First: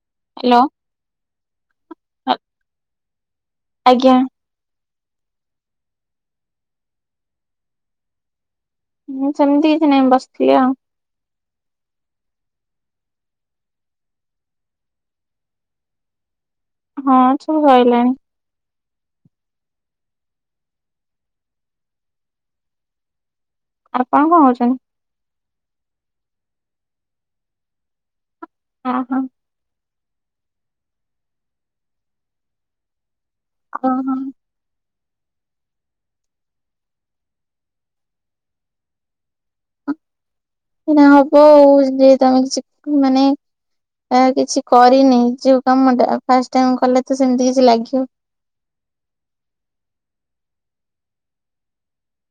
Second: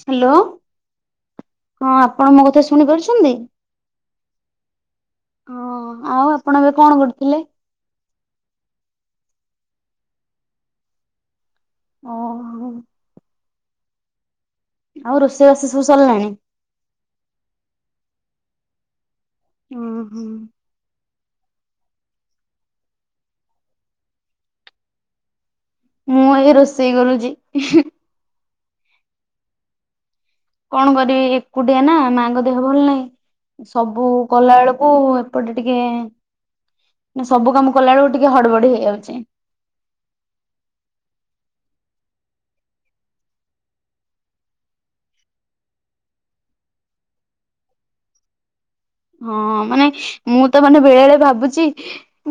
Hello ହଁ ଆପଣ ଆ- ମୋ କଥା ଶୁଣି ପାରୁଛନ୍ତି? ଆଜ୍ଞା ହଁ ଆଉ ଆପଣ ଏବେ କଣ କରୁଥିଲେ? ହୁଁ ସେମିତି କିଛି ନାଇଁ ବସିଛି ଆଉ। ହଁ। ଆଉ ରୋଷେଇ ବାଷେଇ ସବୁ ସରିଲାଣି? ହଁ ସବୁ ସଇଲାଣି। ଓଁ ହୁଁ। ଆପଣ କଣ କରୁଛନ୍ତି? ମୁଁ ଏଇ ରୋଷେଇ କରୁଚି ଉହୁଁ। ହଁ ହଁ। କଣ କରିବି ଏକୁଟିଆ ନା ମାଙ୍କ ଦେହ ଭଲ ନାହିଁ ସବୁ ଓହୋ କଲା ବେଳକୁ ଏପଟେ ଟିକେ ସବୁ କାମ କଲା ବେଳକୁ ଟିକେ ହଡ ବଡି ହେଇଯାଉଛି। ସେଇ ହବ ଆଉ ଯେ ତମେ କିଛି ମାନେ ଆ କିଛି କରିନି ଯୋଉ କାମଟା ଫାଷ୍ଟ ଟାଇ କଲେ ତ ସେମିତି କିଛି ଲାଗିବ। ହଁ ମାନେ ମୁଁ ତ ମାନେ ବେଳେ ବେଳେ ଭାବୁଛି।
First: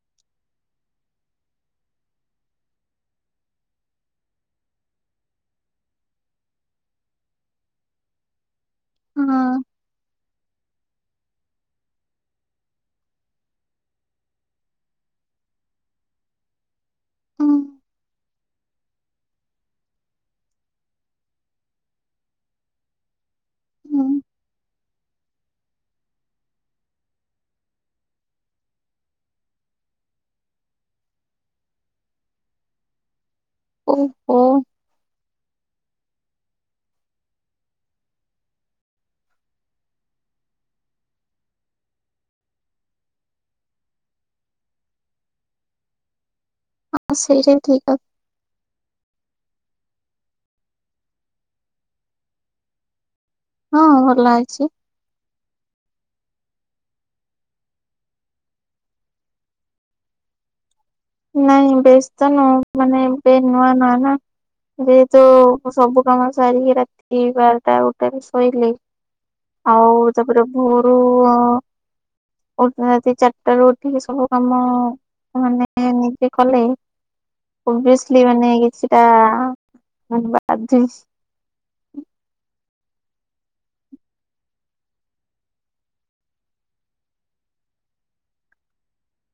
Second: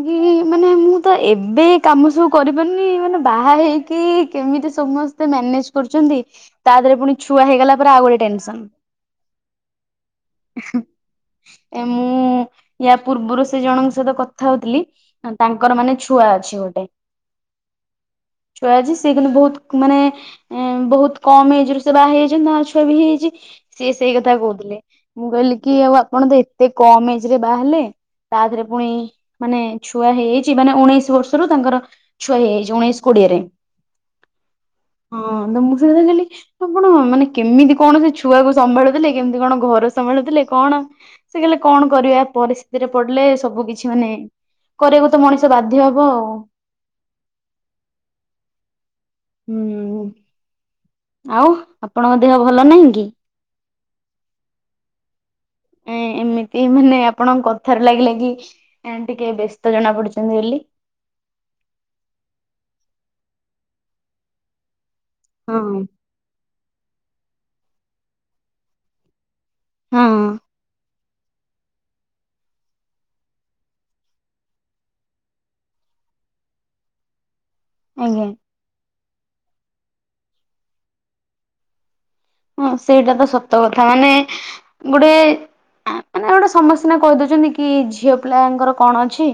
କି ମାନେ ମୁଁ ତ ଏବେ କାମ ସବୁ କରିପାରୁନି ମାନେ ବାହା ହେଇକି କେମିତି ସମସ୍ତ ମ୍ୟାନେଜ କରୁଛନ୍ତି ତା ଦେହରେ ପୁଣି ଛୁଆ ହେଇଗଲା ପରେ ଆଉ ଗୋଟେ ଟେନସନ। ହୁଁ। ଏ ମୁଁ ୟା ପୂର୍ବରୁ ସେ ଜଣଙ୍କ ସହିତ କଥା ହଉଥିଲି। ତାଙ୍କର ମାନେ ଛୁଆ ଅଛି ଗୋଟେ। ହୁଁ ଛୁଆ ଅଛି ସେ କିନ୍ତୁ ବହୁତ ମାନେ ଏ ବହୁତ କମ ଏଜ ରୁ ସେ ବାହା ହେଇଯାଇଛନ୍ତି ତା ଛୁଆ ବି ହେଇଯାଇଛି ସିଏ ହୁଁ ସେଇ କଥା କହୁଥିଲେ। ମୁଁ କହିଲି କି ଆଉ ଆପଣ ତ ଏତେ କମ ଏଜରେ ବାହାହେଲେ। ତା ଦେହରେ ପୁଣି ମାନେ ଛୁଆ ହେଇଯାଇଛି ମାନେ ଉଣେଇଶି ବର୍ଷରୁ ତାଙ୍କର ଛୁଆ ହେଇଯାଇଛି ଉଣେଇଶ କୋଡିଏରେ। ଓହୋ। ହଁ ମୁ କଲି ଆପଣ ମାନେ କେମିତି କଣ ସେ ଛୁଆକୁ ସମ୍ଭାଳିଦେଲେ କେମିତି କଣ ଘର ସମ୍ଭାଳୁଥିଲେ କଣ ସେ କହିଲେ କଣ କରିବା ପରିସ୍ଥିତିରେ ପଡିଲେ ସବୁ କିଛି ମାନେ କରିବାକୁ ତ ମଣିଷ ବାଧ୍ୟ୍ୟ ହବ ଆଉ। ହଁ ସେଇଠା ବି ଠିକ କଥା। ହୁଁ ଆଉ ଆପଣଙ୍କ ଦେହ ଭଲ ନାହିଁ କି? ହଁ ଭଲ ଅଛି। ଏ ଏମିତି ମାନେ ଆପଣଙ୍କ କଥାରୁ ଲାଗିଲା କି ଟିକେ ବ୍ୟସ୍ତ ଜଣା ପଡିୁଛନ୍ତି ବୋଲି। ନାଇଁ ବ୍ୟସ୍ତ ନୁହଁ ମାନେ ଏବେ ନୂଆ ନୂଆ ନା ଏବେତ ହଁ। ସବୁ କାମ ସାରିକି ରାତି ବାରଟା ଗୋଟେ ରୁ ଶୋଇଲି। ଆଉ ହଁ ତାପରେ ଭୋରୁ ଅଧ ରାତି ଚାରିଟା ରୁ ଉଠିଲି ସବୁ କାମ ମାନେ ହଁ ଏମିତି କଲେ ଅଭିଅସଲି ଆଜ୍ଞା ମାନେ କିଛି ଟା ଧ ବା [unintelligible] ହଁ ସେଇଟା ତ ସତ କଥା ମାନେ ଗୋଟେ ମାନେ ଗୋଟେ ସମସ୍ତେ ସିନା କହି ଦେଉଛନ୍ତି କି ଝିଅ ପିଲାଙ୍କର କଣ ଅଛି।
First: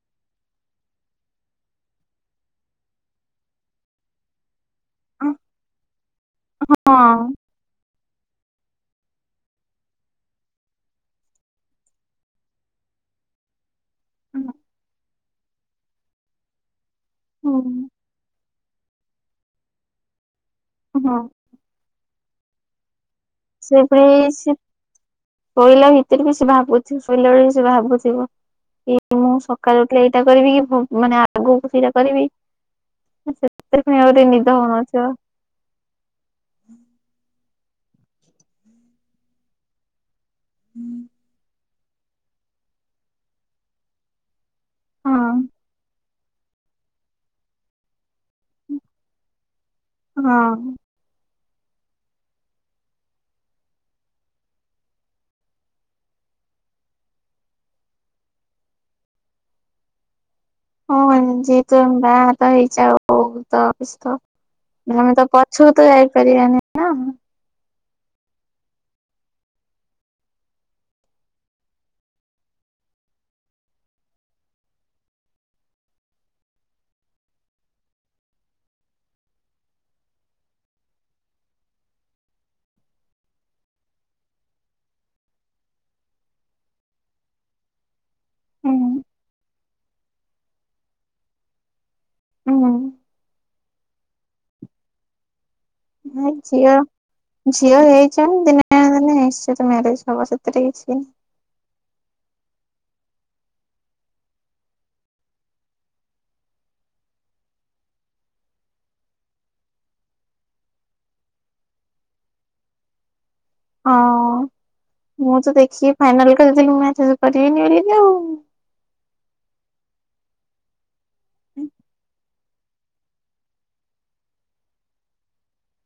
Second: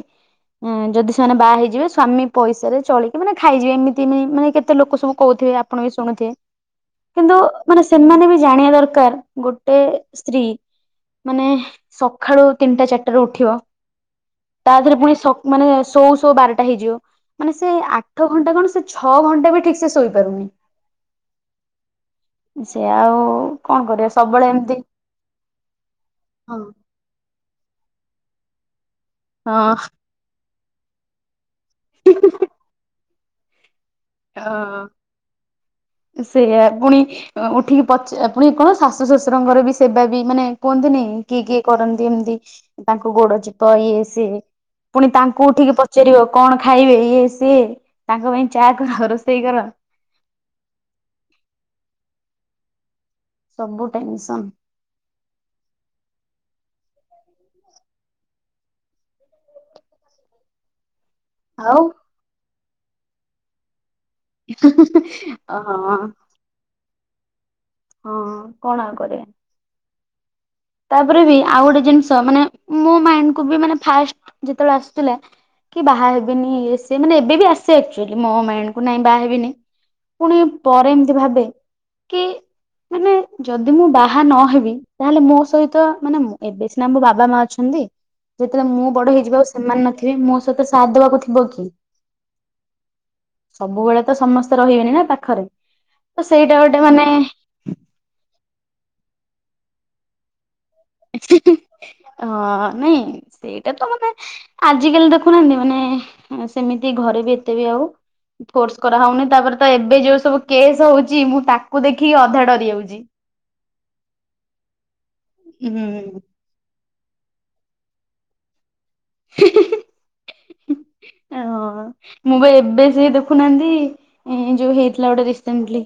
ଯଦି ସେମାନେ ବାହା ହେଇଯିବେ ସ୍ୱାମୀ ପଇସାରେ ଚଳିକି ମାନେ ଖାଇଯିବେ ଏମିତି ନାଇଁ ମାନେ ଏତେ ଲୋକ ସବୁ କହୁଥିବେ ଆପଣ ବି ଶୁଣୁଥିବେ ହଁ କିନ୍ତୁ ସେମାନେ ବି ଜାଣିବା ଦରକାର ଗୋଟେ ସ୍ତ୍ରୀ ମାନେ ସକାଳୁ ତିନିଟା ଚାରିଟା ରୁ ଉଠିବ ତାଦେହରେ ପୁଣି ମାନେ ଶୋଉ ଶୋଉ ବାରଟା ହେଇଯିବ ହୁଁ ମାନେ ସେ ଆ ଆଠ ଘଣ୍ଟା କଣ ସେ ଛଅ ଘଣ୍ଟା ବି ଠିକ ସେ ଶୋଇପାରୁନି। ହଁ ସେ ଆଉ କଣ କରିବା ସେଭଳି ସବୁବେଳେ ସେ ଏମିତି ଶୋଇଲା ଭିତରେ ବି ସେ ହଁ ଭାବୁ ଶୋଇଲାବେଳେ ସେ ଭାବୁଥିବ କି ମୁଁ ସକାଳୁ ହଁ। ଉଠି ଏଇଟା କରିବି କି ମାନେ ଆଗକୁ ସେଇଟା କରିବି। ସେଥିରେ ନିଦ ହଉନଥିବ ସେୟା ପୁଣି ଉଠିକି ପଚ ପୁଣି କଣ ଶାଶୁ ଶ୍ୱଶୁରଙ୍କର ବି ସେବା ବି ମାନେ କୁହନ୍ତିନି କିଏ କିଏ କରନ୍ତି ଏମିତି ତାଙ୍କ ଗୋଡ ଚିପ ଇଏ ସିଏ ପୁଣି ହଁ ତାଙ୍କୁ ଉଠିକି ପଚାରିବ କଣ ଖାଇବେ ଇଏ ସିଏ ତାଙ୍କ ପାଇଁ ଚା ରୋଷେଇ କର ହଁ। ସବୁ ଟେନସନ। ହଁ ଯେହେତୁ ଆଉ ଆମ ଗାଁ ହାଟ ହେଇଛ ତ ଅଉ ତ ଆମେ ତ ପଛକୁ ତ ହଁ ଯାଇପାରିବାନି ନା? ହଁ କଣ ଆଉ କରିବା। ତାପରେ ବି ଆଉ ଗୋଟେ ଜିନିଷ ମାନେ ମୋ ମାଇଣ୍ଡ କୁ ବି ମାନେ ଫାଷ୍ଟ ଯେତେବେଳେ ଆସିଥିଲା କି ବାହା ହେବିନି ଇଏ ସେ ମାନେ ଏବେ ବି ଆସେ ଆକଚୁଆଲି ମୋ ମାଇଣ୍ଡ କୁ ନାଇଁ ବାହା ହେବିନି। ପୁଣି ପରେ ଏମିତି ଭାବେ କି ମାନେ ଯଦି ମୁଁ ବାହା ନହେବି ତାହେଲେ ମୋ ସହିତ ମାନେ ଏବେ ସିନା ମୋ ବାବା ମା ଅଛନ୍ତି ଯେତେବେଳେ ହୁଁ ମୁଁ ବଡ ହେଇଯିବ ସେମାନେ ନଥିବେ ମୋ ସହିତ ସାଥ ଦେବାକୁ ଥିବ କିଏ? ହୁଁ। ସବୁବେଳେ ତ ସମସ୍ତେ ରହିବେନି ନା ପାଖରେ। ତ ହେ ସେଇଟା ଝିଅ ଗୋଟେ ମାନେ ଝିଅ ହେଇଛ ମାନେ ଦିନେ ନା ଦିନେ ନିଶ୍ଚିତ ମ୍ୟାରେଜ ହବ ସେଥିରେ କିଛି ହଁ ନାଇଁ ସେଇଟା ତ ମତେ ଆଜିକାଲି ଦେଖୁନାହାନ୍ତି ମାନେ ସେମିତି ଘରେ ବି ଏତେ ବି ଆଉ ଫୋର୍ସ କରାହଉନି ତାପରେ ତ ଏବେ ଯୋଉ ସବୁ କେସ୍ ହଉଛି ମୁଁ ତାକୁ ଦେଖିକି ଅଧା ଡରି ଯାଉଛି। ହଁ ମୁଁ ତ ହୁଁ ଦେଖିକି ଫାଇନାଲ କରିଥିଲି ମ୍ୟାରେଜ କରିବିନିି ବୋଲି ଆଉ ହୁଁ ହୁଁ ହୁଁ ହୁ, ଏ ହଁ, ହଁ। ମୁଁ ପା ଏବେ ସେ ଦେଖୁନାହାନ୍ତି ଏ ଯୋଉ ହେଇଥିଲା ଗୋଟେ ରସେଣ୍ଟଲି।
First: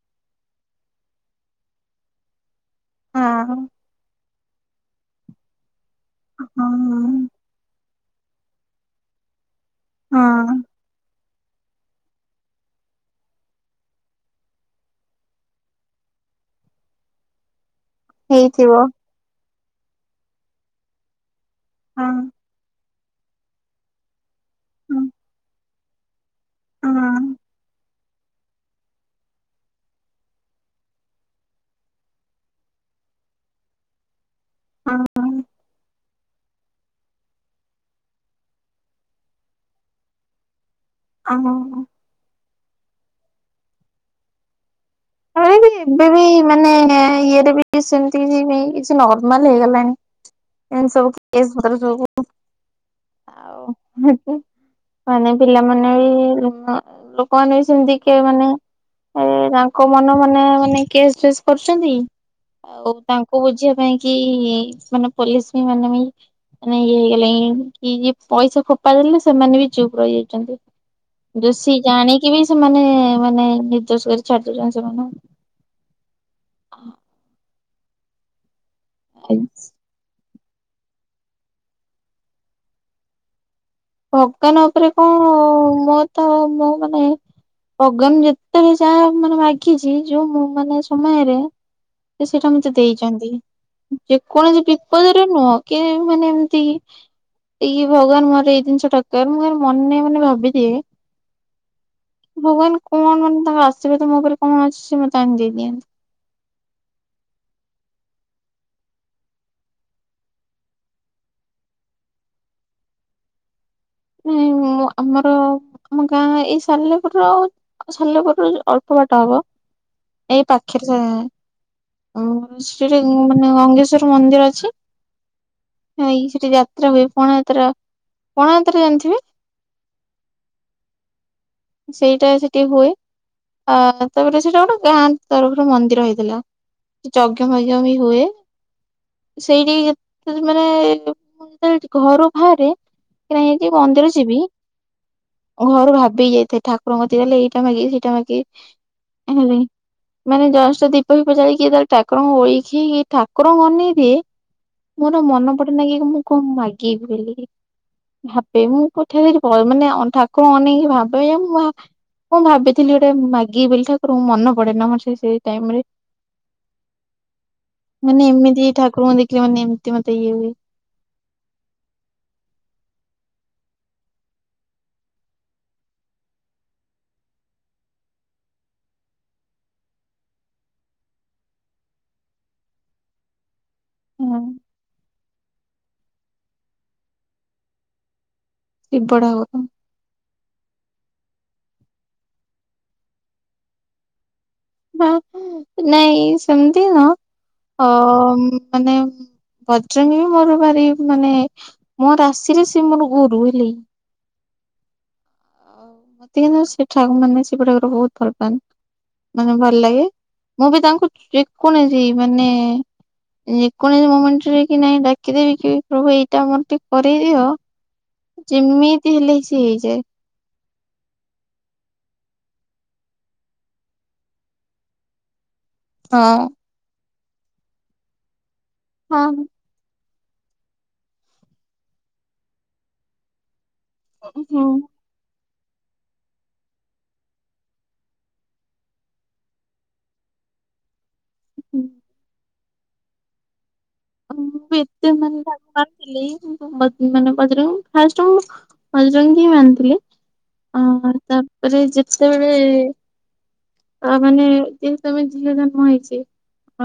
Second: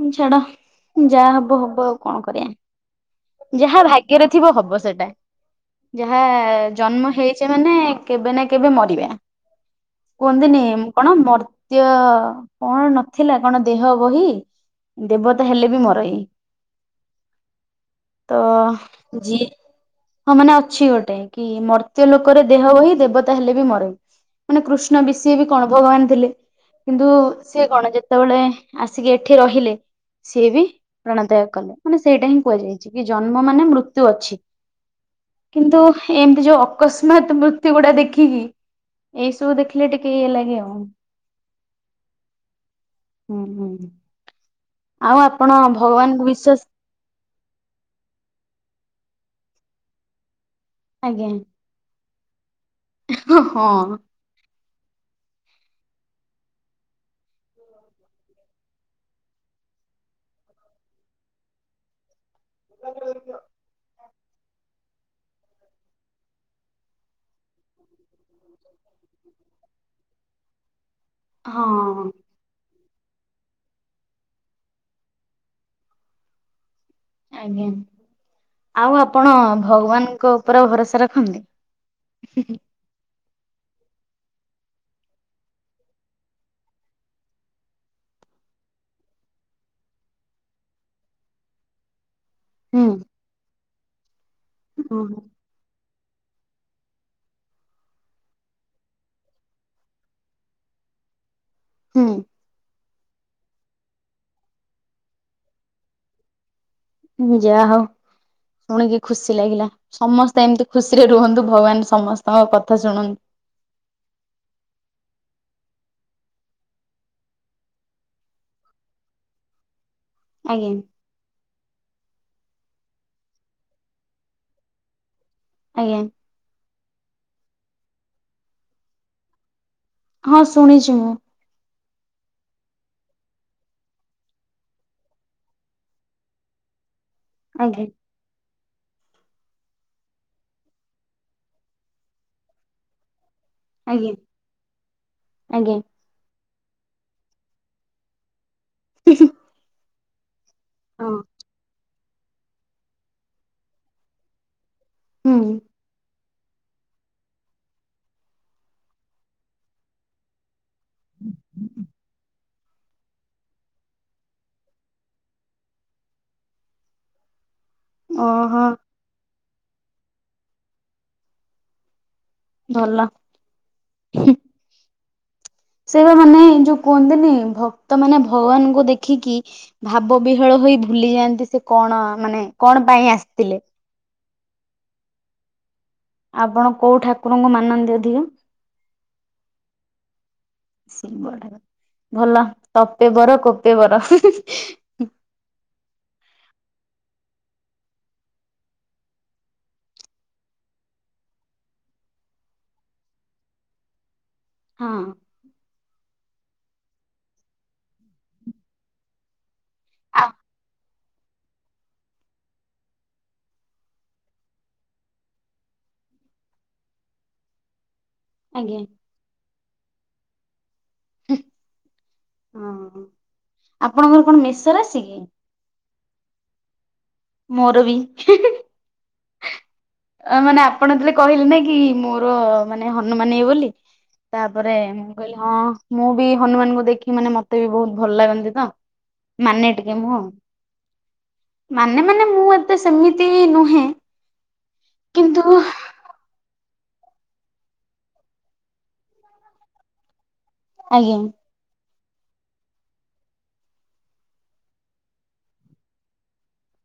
ଉଁ ଛାଡ ଯାହା ହବ। ହବ ଆଉ କଣ କରିବା। ଆଉ। ହଁ ଯାହା ଭାଗ୍ୟରେ ଥିବ ହବ ସେଟା ଯାହା ଜନ୍ମ ହଁ ହେଇ ହେଇଛେ ମାନେ କେବେ ନା କେବେ ମରିବା ହଁ କୁହନ୍ତିନି କଣ ମ ତ୍ୟ କଣ ନଥିଲା କଣ ଦେହ ବହି। ଦେବତା ହେଲେ ବି ମର ଏଇ। [inaudible] ତ ହେଇଥିବ ଯିଏ ହଁ ମାନେ ଅଛି ଗୋଟେ। କି ମର୍ତ୍ୟ ହଁ ଲୋକରେ ଦେହ ବହି ଦେବତା ହେଲେ ବି ମରେ ମାନେ ହଁ। କୃଷ୍ଣ ବିଶି ବି କଣ ଭଗବାନ ଥିଲେ କିନ୍ତୁ ସିଏ କଣ ଯେତେବେଳେ ଆସିକି ଏଠି ରହିଲେ। ସିଏ ବି ପ୍ରାଣତ୍ୟାଗ କଲେ। ମାନେ ସେଇଟା ହିଁ କୁହାଯାଇଛି କି ଜନ୍ମ ମାନେ ମୃତ୍ୟୁ ଅଛି। ହଁ କିନ୍ତୁ ଏମିତି ଯୋଉ ଅକସ୍ମାତ୍ ମୃତ୍ୟୁ ଗୁଡା ଦେଖି ଦେଖିକି ଏଇସବୁ ଦେଖିଲେ ଟିକେ ଇଏ ଲାଗେ ଆଉ। ଆଉ କଣ କୁହ। ହୁଁ ହୁଁ। ଆଉ ଆପଣ ଚାହିଁଲେ ଏବେ ଭଗବାନଙ୍କୁ ବି ବିଶ୍ଵାସ ମାନେ ଇଏରେ ବି ନାଇଁ ସେମତି କିାଇ କିଛି ନର୍ମାଲ ହେଇଗଲାଣି ଏମତି ସବୁ କେଶ ପତ୍ର ସବୁ। ଉହୂ ଆଉ ହଁ। ମାନେ ପିଲାମାନେ ବି ଲୋକମାନେ ବି ସେମିତି କି ମାନେ। ଏ ତାଙ୍କ ମନ ମାନେ ମାନେ କେସ୍ ଫେସ୍ କରୁଛନ୍ତି ଆଉ ତାଙ୍କୁ ବୁଝିବା ପାଇଁ କି ମାନେ ପୋଲିସ ବି ମାନେ ବି ମାନେ ଇଏ ହେଇଗଲାଣି କି ଯେ ପଇସା ଫୋପଡି ଦେଲେ ସେମାନେ ବି ଚୁପ ରହିଯାଇଛନ୍ତି। ଦୋଷୀ ହଁ ଜାଣିକି ବି ସେମାନେ ମାନେ ନିର୍ଦ୍ଦୋଷ କରି ଛାଡି ଦଉଛନ୍ତି ସେମାନଙ୍କୁ। ଆଜ୍ଞା, ଆଉ ଆପଣ ଭଗବାନଙ୍କ ଉପରେ ଭରସା ରଖନ୍ତି, ଉ, ହୁଁ, ଉ, ହୁଁ। ଭଗବାନ ଉପରେ କଣ ମୋର ତ ମୋ ମାନେ ଭଗବାନ୍ ମାନେ ଯେତେବେଳେ ଜାହା ମାଗିଛି ମାନେ ଯୋଉ ମୁଁ ମାନେ ସମୟରେ ସେ ସେଇଟା ମତେ ହୁଁ ଦେଇଛନ୍ତି, ଯେକୌଣସି ବିପଦରେ ନୁହଁ। କେଜାଣି ମାନେ ଏମିତି ଇଆ ଭଗବାନ ମର ଜିନିଷଟା ମୁଁ ଖାଲି ମନେ ମନେ ଭାବିଦିଏ। ହୁଁ। ଭଗବାନ କଣ ମାନେ ତାଙ୍କ ଆଶୀର୍ବାଦ ମୋ ଉପରେ କଣ ଅଛି ସେ ମତେ ଆଣି ଦେଇଦିଅନ୍ତି। ଯାହାହଉ। ଶୁଣିକି ଖୁସି ଲାଗିଲା ସମସ୍ତେ ଏମିତି ଖୁସିରେ ରୁହନ୍ତୁ ଭଗବାନ ସମସ୍ତଙ୍କ କଥା ଶୁଣନ୍ତୁ। ନାଁଇ ମୁଁ ଆମର ଆମ ଗାଁ ଏଇ ସାଲେପୁରୁ। ଆଉ ସାଲେପୁରରୁ ଅଳ୍ପ ବାଟ ହବ ଏଇ ଆଜ୍ଞା। ପାଖରେ ଆ ସେଠି ମାନେ ଗଙ୍ଗେଶ୍ଵର ମନ୍ଦିର ଅଛି ଆଜ୍ଞା ଏଇ ସେଠି ଯା ଯାତ୍ରା ହୁଏ ପଣା ଯାତ୍ରା ହୁଏ ପଣାଯାତ୍ରା ଜାଣିଥିବେ। ହଁ, ଶୁଣିଛି ମୁଁ ସେଇଟା ସେଠି ହୁଏ। ଆ ତାପରେ ଗୋଟେ ସେଇଟା ବ୍ୟାନ୍ ତରଫରୁ ମନ୍ଦିର ହେଇଥିଲା। ଯଜ୍ଞ, ପଂଜ୍ଞ ଆଜ୍ଞା ବି ହୁଏ। ସେଇଠି ଯଦି ମାନେ ମୁଁ ଯେତେବେଳେ ଘରୁ ବାହାରେ କି ନାଇଁ କି ମନ୍ଦିର ଆଜ୍ଞା ଯିବି ଆଜ୍ଞା ଘରୁ ଭାବିକି ଯାଇଥାଏ ଠାକୁରଙ୍କ କତୀକି ଗଲେ ଏଇଟା ମାଗିବି ସେଇଟା ମାଗିବି। ହେଲେ ମାନେ ଜଷ୍ଟ ହଁ। ଦୀପ ଫିପ ଜାଳି କି ଯେତେବେଳେ ଠାକୁରଙ୍କୁ ଓଳଖି ଠାକୁରଙ୍କୁ ଅନେଇ ଦିଏ ମୋର ମନେ ହୁଁ ପଡେ ନା କି ମୁଁ କଣ ମାଗିବି ବୋଲି ଭାବେ ମୁଁ ପଠେ ମାନେ ଠାକୁରଙ୍କୁ ଅନେଇକି ଭାବେ ତୋୟା ମୁଁ ଆ କଣ ଭାବିଥିଲି ଗୋଟେ ମାଗିବି ବୋଲି ଠାକୁରଙ୍କୁ ମନ ପଡେ ନା ମୋର ସେଇ ସେଇ ଟାଇମ୍ ରେ। ମାନେ ଓହୋ ଏମିତି ଠାକୁରଙ୍କୁ ଦେଖିଲେ ମାନେ ଏମିତି ମତେ ଇଏ ହୁଏ। ଭଲ। ସେଇ ମାନେ ଯୋଉ କୁହନ୍ତିନି ଭକ୍ତ ମାନେ ଭଗବାନଙ୍କୁ ଦେଖିକି ଭାବ ବିହ୍ୱଳ ହୋଇ ଭୁଲି ଯାଆନ୍ତି ସେ କଣ ମାନେ କଣ ପାଇଁ ଆସିଥିଲେ? ହଁ। ଆପଣ କୋଉ ଠାକୁରଙ୍କୁ ମାନନ୍ତି ଅଧିକ? ଶିବ ଠାକୁରଙ୍କୁ। ସେ ଭଲ ତପେ ବର କୋପେ ବର। ନାଇଁ ସେମିତି ନ ଅ ମାନେ ବଜରଙ୍ଗୀ ବି ମୋର ଭାରି ମାନେ ମୋ ରାଶିରେ ସିଏ ମୋର ଗୁରୁ ହେଲେ ହଁ। ଆଉ ମତେ କି ସେଠା ମାନେ ଶିବଠାକୁର ବହୁତ ଭଲ ପାଆନ୍ ମାନେ ଭଲ ଲାଗେ ଆ ମୁଁ ବି ତାଙ୍କୁ ଯେକୌଣସି ମାନେ ଯେକୌଣସି ମୋମେଣ୍ଟରେ କି ନାଇଁ ଡାକିଦେବି କି ପ୍ରଭୁ ଏଇଟା ମୋର ଟିକେ କରଇଦିଅ। ଆଜ୍ଞା ଯେମିତି ହେଲେ ସିଏ ହେଇଯାଏ। ହଁ ଆପଣଙ୍କର କଣ ମେଷ ରାଶି କି? ହଁ। ମୋର ବି। ହଁ। ଅ ମାନେ ଆପଣଲେ କହିଲେ ନା କି ମୋର ମାନେ ହନୁମାନ ଇଏ ବୋଲି। ହୁଁ। ତାପରେ ମୁଁ କହିଲି ହଁ ମୁଁ ବି ହନୁମାନଙ୍କୁ ଦେଖି ମାନେ ମତେ ବି ବହୁତ ଭଲ ଲାଗନ୍ତି ତ। ମାନେ ଟିକେ ମୁଁ ମାନେ ମାନେ ମୁଁ ଏତେ ସେମିତି ନୁହେଁ। [unintelligible] ଏତେ [unintelligible] ମାନେ କିନ୍ତୁ ବଜରଙ୍ଗ ଫାଷ୍ଟ ମୁଁ ବଜରଙ୍ଗୀ ହିଁ ବାନ୍ଧିଥିଲି। ଆଜ୍ଞା। ତାପରେ ଯେତେବେଳେ ଆ ମାନେ ଯେ ତମେ ଝିଅ ଜନ୍ମ ହେଇଛି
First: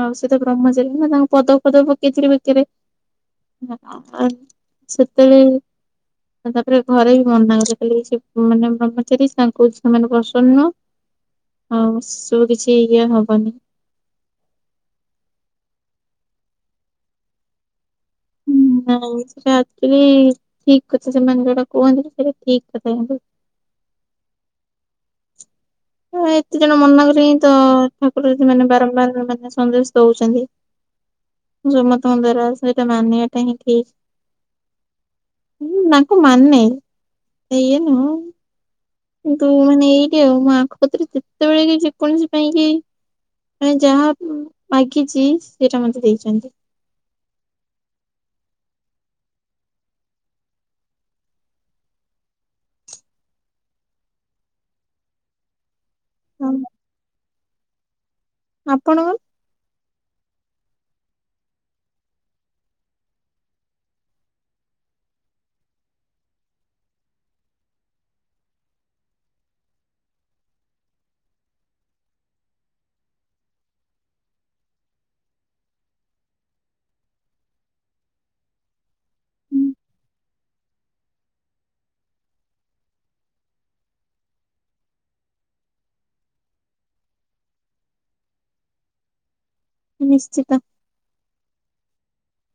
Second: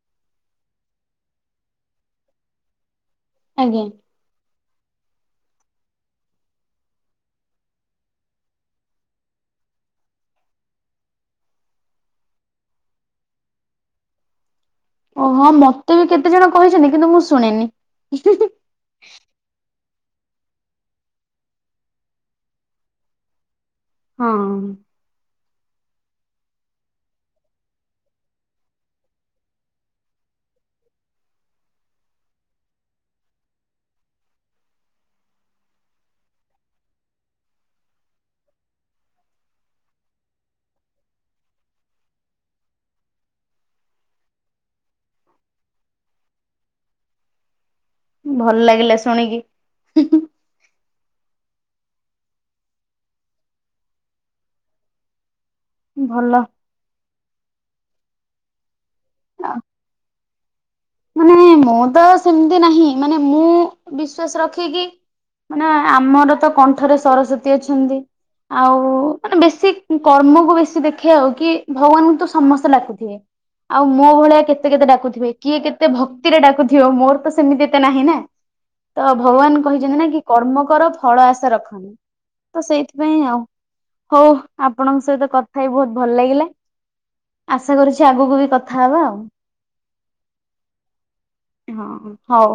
ଆଉ ସେ ତ ବ୍ରହ୍ମଚାରୀ ନା ତାଙ୍କୁ ପଦ ଫଦ ପକେଇଥିଲ ବେକରେ ଆଜ୍ଞା ସେତେବେଳେ ତାପରେ ଘରେ ବି ମନା କ ମାନେ ବ୍ରହ୍ମଚାରୀ ତାଙ୍କୁ ସେମାନେ ପସନ୍ ନୁହଁ। ହଁ ସବୁ କିଛି ଇଏ ହବନି। ଓହଁ ମତେ ବି କେତେ ଜଣ କହିଛନ୍ତି କିନ୍ତୁ ମୁଁ ଶୁଣେନି। ନାଇଁ ସେଟା ଆଜିକାଲି ଠିକ କଥା ସେମାନେ ଯୋଉଟା କୁହନ୍ତି ସେଟା ଠିକ କଥା। ହଁ। ହ ଏତେ ଜଣ ମନାକଛନ୍ତି ହିଁ ତ ଠାକୁର ଯି ମାନେ ବାରମ୍ବାର ମାନେ ସନ୍ଦେଶ ଦଉଛନ୍ତି। [unintelligible] ହ ଠିକ ହଁ ତାଙ୍କୁ ମାନେ ନୁହଁ କିନ୍ତୁ ମାନେ ଏଇଟା ଆଉ ମୋ ଆଖପତିରେ ଯେତେବେଳେ କି ଯେକୌଣସି ପାଇଁ କି ମାନେ ଯାହା ମାଗିଛି ସେଟା ମତେ ଦେଇଛନ୍ତି। ଭଲ ଲାଗିଲା ଶୁଣିକି। ଭଲ। ହଁ, ଆପଣ ମାନେ ମୁଁ ତ ସେମିତି ନାହିଁ ମାନେ ମୁଁ ବିଶ୍ୱାସ ରଖିକି ମାନେ ଆମର ତ କଣ୍ଠରେ ସରସ୍ଵତୀ ଅଛନ୍ତି। ଆଉ ମାନେ ବେଶୀ କର୍ମକୁ ବେଶୀ ଦେଖେଇ ହଉ କି ଭଗବାନଙ୍କୁ ତ ସମସ୍ତେ ଡ଼ାକୁଥିବେ। ଆଉ ମୋ ଭଳିଆ କେତେ କେତେ ଡାକୁଥିବେ କିଏ କେ ତେ ଭକ୍ତିରେ ଡାକୁଥିବ ମୋର ତ ସେମିତି ତ ନାହିଁ ନା। ତ ଭଗବାନ କହିଛନ୍ତି ନା କି କର୍ମ କର ଫଳ ଆଶା ରଖନି। ତ ସେଇଥିପାଇଁ ଆଉ ହଉ ଆପଣଙ୍କ ସହିତ କଥା ହେଇ ବହୁତ ଭଲ ଲାଗିଲା। ଆଶା କରୁଛି ଆଗକୁ ବି କଥା ହବା ଆଉ। ନିଶ୍ଚିତ। ହଁ ହଉ।